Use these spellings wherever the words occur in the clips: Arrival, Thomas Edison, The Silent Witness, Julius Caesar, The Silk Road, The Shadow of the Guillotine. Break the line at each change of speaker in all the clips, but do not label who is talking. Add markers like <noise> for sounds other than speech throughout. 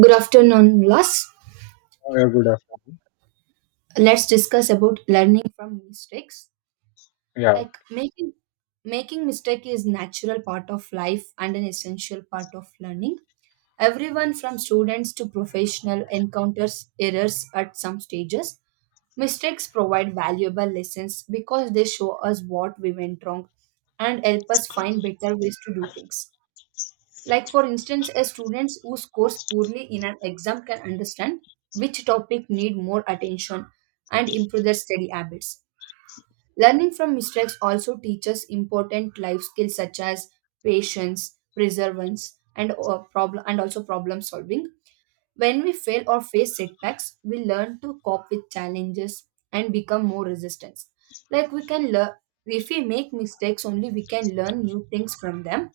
Good afternoon, Las.
Oh, yeah, good afternoon.
Let's discuss about learning from mistakes.
Yeah,
Like making mistake is natural part of life and an essential part of learning. Everyone from students to professional encounters errors at some stages. Mistakes provide valuable lessons because they show us what we went wrong and help us find better ways to do things. Like, for instance, a student who scores poorly in an exam can understand which topic need more attention and improve their study habits. Learning from mistakes also teaches important life skills such as patience, perseverance, and problem and also problem solving. When we fail or face setbacks, we learn to cope with challenges and become more resistant. Like we can learn if we make mistakes only we can learn new things from them,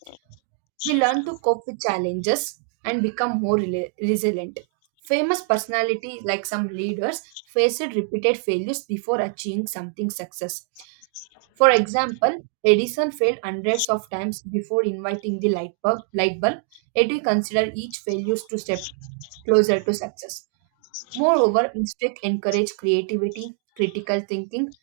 we learn to cope with challenges and become more resilient. Famous personalities like some leaders faced repeated failures before achieving something success. For example, Edison failed hundreds of times before inviting the light bulb, yet we consider each failure to step closer to success. Moreover, mistakes encourage creativity, critical thinking,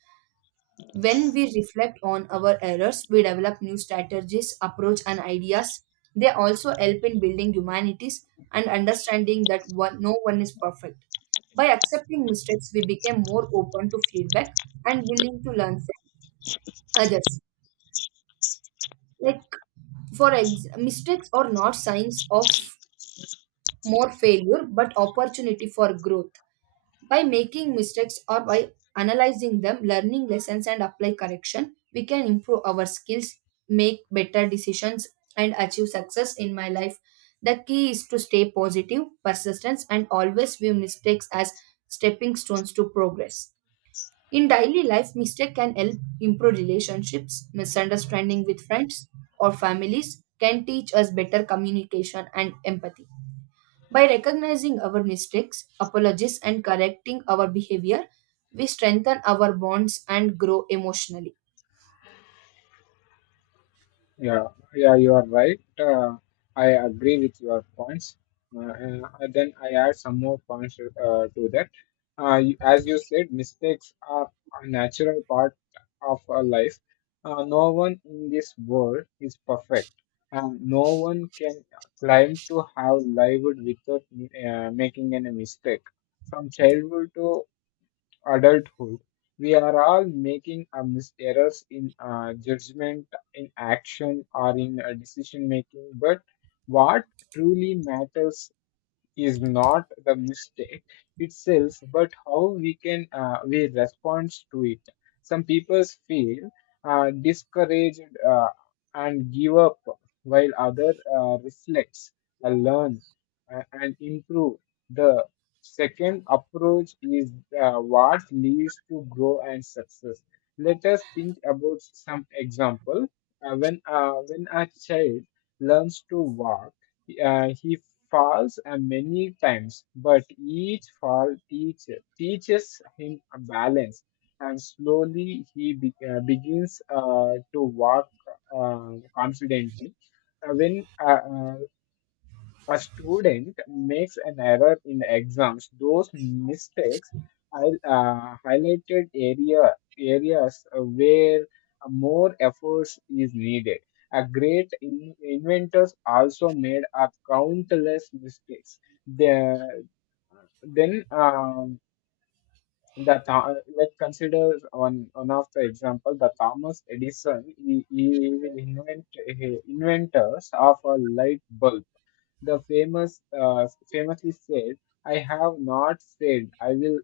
when we reflect on our errors, we develop new strategies, approach, and ideas. They also help in building humanities and understanding that no one is perfect. By accepting mistakes, we became more open to feedback and willing to learn from others. Like Mistakes are not signs of more failure but opportunity for growth. By making mistakes or by analyzing them, learning lessons, and apply correction, we can improve our skills, make better decisions, and achieve success in my life. The key is to stay positive, persistence, and always view mistakes as stepping stones to progress. In daily life, mistake can help improve relationships, misunderstanding with friends or families can teach us better communication and empathy. By recognizing our mistakes, apologies, and correcting our behavior, we strengthen our bonds and grow emotionally.
yeah, yeah, you are right. I agree with your points. And then I add some more points to that. As you said, mistakes are a natural part of our life. No one in this world is perfect, and no one can claim to have lived without making any mistake. From childhood to adulthood, we are all making errors in judgment, in action, or in decision making. But what truly matters is not the mistake itself, but how we respond to it. Some people feel discouraged uh, and give up, while other reflects, learn, and improve. The second approach is what leads to grow and success. Let us think about some example. When a child learns to walk he falls many times, but teaches him a balance, and slowly he begins to walk confidently. When a student makes an error in exams, those mistakes I highlighted areas where more efforts is needed. A great inventors also made a countless mistakes. The, then the Tho- Let's consider one of the example the Thomas Edison. He will inventors of a light bulb the famously said, "I have not said I will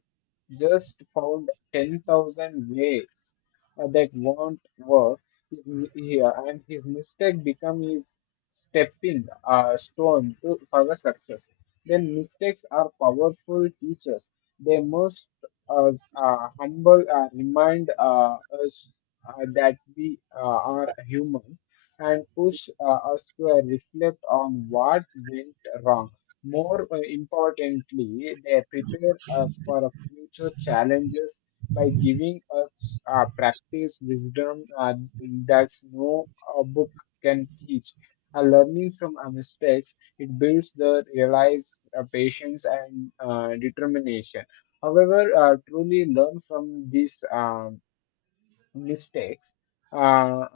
just found 10,000 ways that won't work here, and his mistake become his stepping stone to further success. Then mistakes are powerful teachers. They must humble remind us that we are humans and push us to reflect on what went wrong. More importantly, they prepare us for our future challenges by giving us practice wisdom that's no book can teach. Learning from our mistakes, it builds the realize patience and determination. However, truly learn from this mistakes, uh,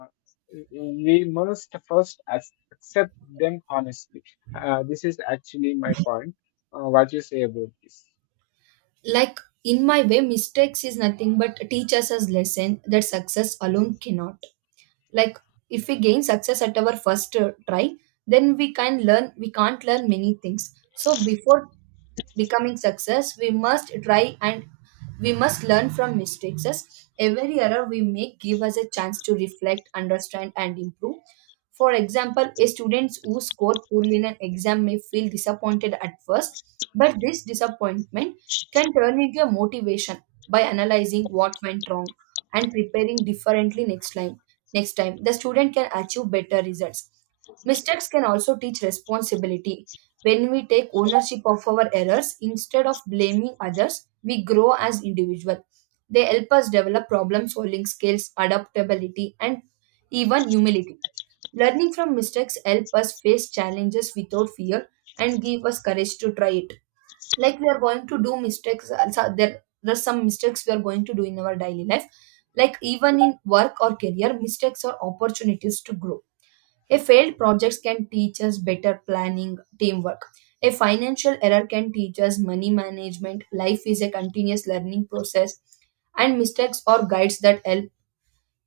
we must first accept them honestly. This is actually my point. What you say about this?
Like in my way, mistakes is nothing but teach us as lesson that success alone cannot. Like if we gain success at our first try, then we can learn we can't learn many things, so before becoming success we must try and we must learn from mistakes. Yes, every error we make give us a chance to reflect, understand, and improve. For example, a student who score poorly in an exam may feel disappointed at first, but this disappointment can turn into a motivation by analyzing what went wrong and preparing differently next time. Next time, the student can achieve better results. Mistakes can also teach responsibility. When we take ownership of our errors instead of blaming others, we grow as individuals. They help us develop problem solving skills, adaptability, and even humility. Learning from mistakes help us face challenges without fear and give us courage to try it. Like we are going to do mistakes, so there's some mistakes we are going to do in our daily life. Like even in work or career, mistakes are opportunities to grow. A failed project can teach us better planning, teamwork. A financial error can teach us money management. Life is a continuous learning process and mistakes are guides that help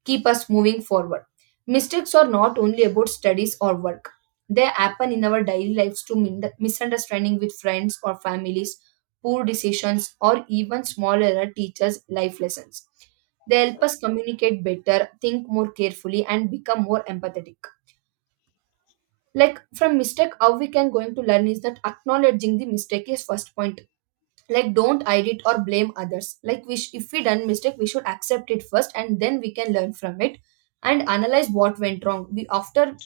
keep us moving forward. Mistakes are not only about studies or work. They happen in our daily lives to misunderstanding with friends or families, poor decisions, or even small error teachers' life lessons. They help us communicate better, think more carefully, and become more empathetic. Like from mistake, how we can going to learn is that acknowledging the mistake is first point. Like don't edit or blame others. Like if we done mistake we should accept it first and then we can learn from it and analyze what went wrong. We after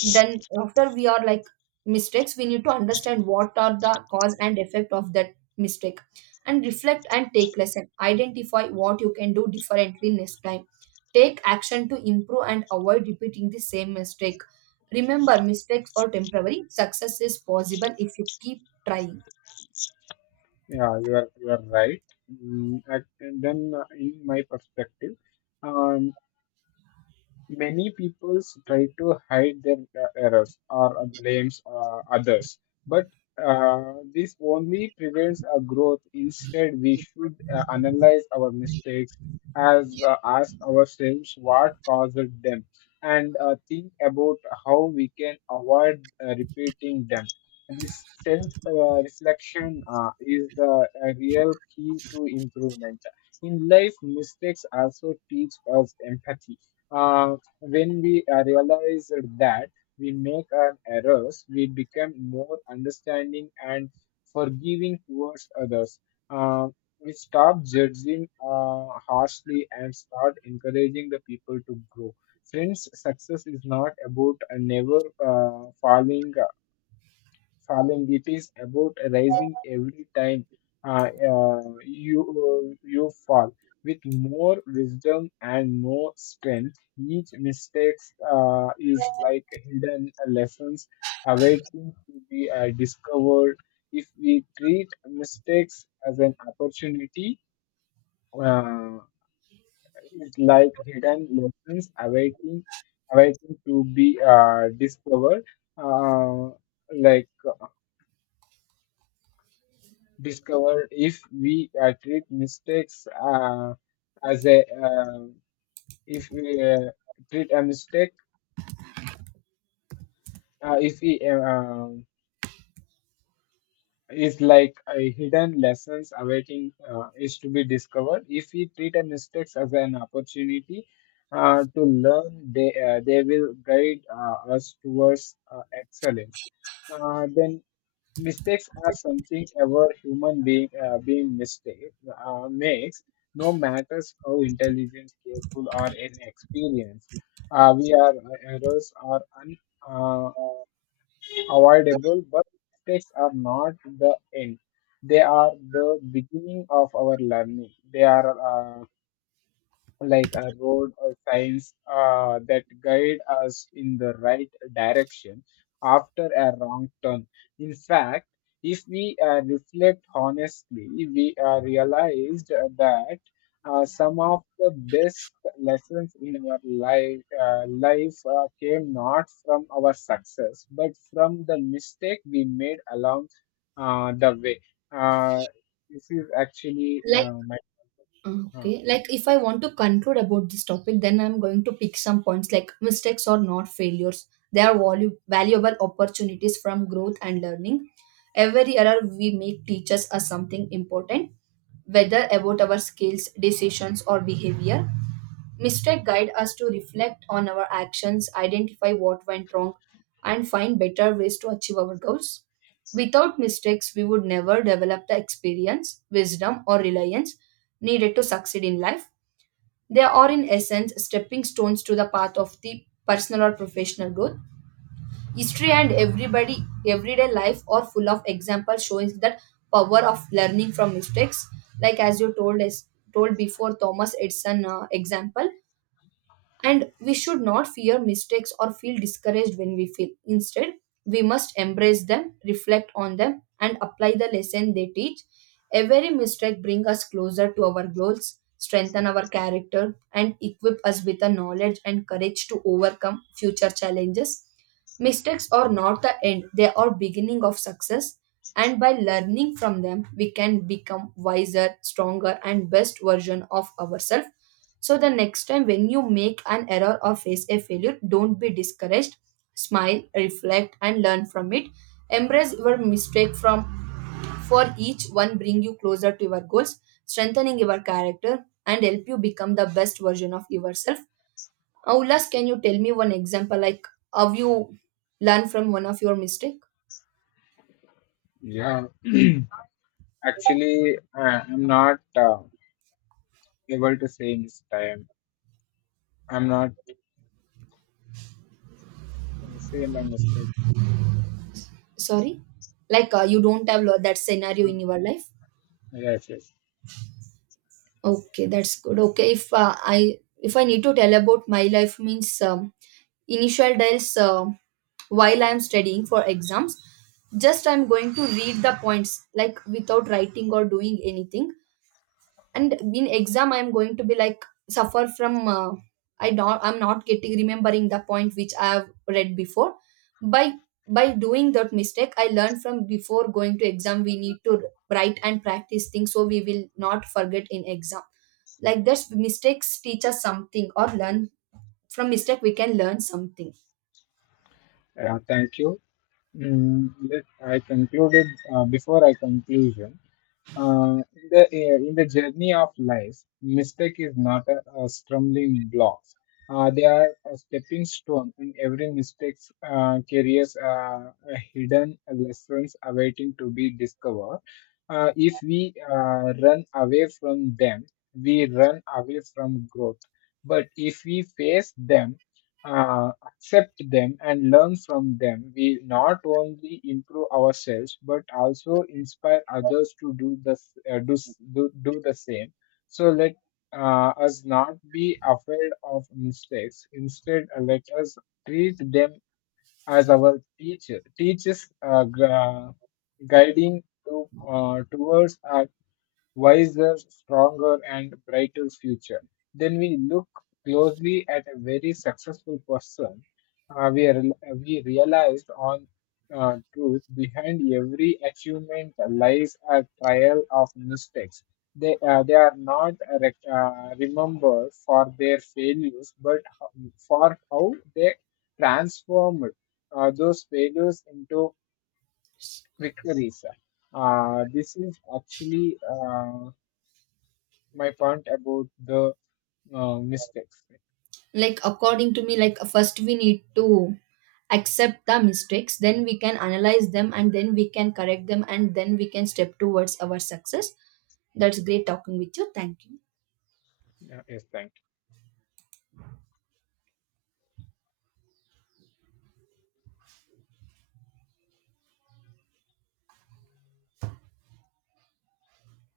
then after we are like Mistakes, we need to understand what are the cause and effect of that mistake and reflect and take lesson, identify what you can do differently next time, take action to improve and avoid repeating the same mistake. Remember, mistakes are temporary, success is possible if you keep trying.
Yeah, you are right. And then in my perspective. um, Many people try to hide their errors or blames others, but this only prevents our growth. Instead, we should analyze our mistakes as ask ourselves what caused them and think about how we can avoid repeating them. This self reflection is the real key to improvement. In life, mistakes also teach us empathy. Uh, when we realize that we make our errors, we become more understanding and forgiving towards others. Uh, we stop judging harshly and start encouraging the people to grow. Friends, success is not about never falling Salem, it is about rising every time you fall with more wisdom and more strength. Each mistake is like hidden lessons awaiting to be discovered. If we treat mistakes as an opportunity, uh, it's like hidden lessons awaiting to be discovered. Uh, like discovered if we treat mistakes as a if we treat a mistake if we is like a hidden lessons awaiting is to be discovered if we treat a mistakes as an opportunity to learn they will guide us towards excellence. Then Mistakes are something every human being being mistake makes, no matters how intelligent, careful, or inexperienced. We are Errors are avoidable, but mistakes are not the end. They are the beginning of our learning. They are like a road or signs that guide us in the right direction after a wrong turn. In fact, if we reflect honestly, we realized that some of the best lessons in our life, came not from our success, but from the mistake we made along the way. Uh, this is actually my uh,
Okay, like if I want to conclude about this topic, then I'm going to pick some points like mistakes are not failures. They are valuable opportunities from growth and learning. Every error we make teaches us something important, whether about our skills, decisions, or behavior. Mistakes guide us to reflect on our actions, identify what went wrong, and find better ways to achieve our goals. Without mistakes, we would never develop the experience, wisdom, or reliance needed to succeed in life. They are, in essence, stepping stones to the path of the personal or professional growth. History and everyday life are full of examples showing that power of learning from mistakes. Like as you told before, Thomas Edison example. And we should not fear mistakes or feel discouraged when we fail. Instead, we must embrace them, reflect on them, and apply the lesson they teach. Every mistake brings us closer to our goals, strengthen our character, and equip us with the knowledge and courage to overcome future challenges. Mistakes are not the end, they are beginning of success. And by learning from them, we can become wiser, stronger, and best version of ourselves. So the next time when you make an error or face a failure, don't be discouraged. Smile, reflect, and learn from it. Embrace your mistake, from for each one bring you closer to your goals, strengthening your character and help you become the best version of yourself. Aulas, can you tell me one example like how you learn from one of your mistake?
yeah. <clears throat> Actually, I'm not able to say this time. I'm not say my mistakes.
Sorry, like you don't have that scenario in
No.
your life.
Yes, yes.
Okay, that's good. Okay, if I if I need to tell about my life means. Initial days, while I'm studying for exams, just I'm going to read the points like without writing or doing anything, and in exam I'm going to be like suffer from I'm not getting remembering the point which I have read before. By doing that mistake, I learned from before going to exam, we need to write and practice things so we will not forget in exam. Like this mistakes teach us something, or learn from mistake we can learn something.
Thank you. Let I concluded before I conclusion. In the journey of life, mistake is not a stumbling block. They are a stepping stone, and every mistake carries a hidden lessons awaiting to be discovered. If we run away from them, we run away from growth. But if we face them, accept them and learn from them, we not only improve ourselves but also inspire others to do the s- do, s- do do the same. So let us not be afraid of mistakes. Instead, let us treat them as our teachers guiding to towards our wiser, stronger, and brighter future. Then we look closely at a very successful person. Uh, we, are, we realized on truth behind every achievement lies a trial of mistakes. They are not remembered for their failures, but for how they transformed those failures into victories. This is actually My point about the mistakes.
Like according to me, like first we need to accept the mistakes, then we can analyze them, and then we can correct them, and then we can step towards our success. That's great talking with you, thank you.
Yeah, yes, thank you.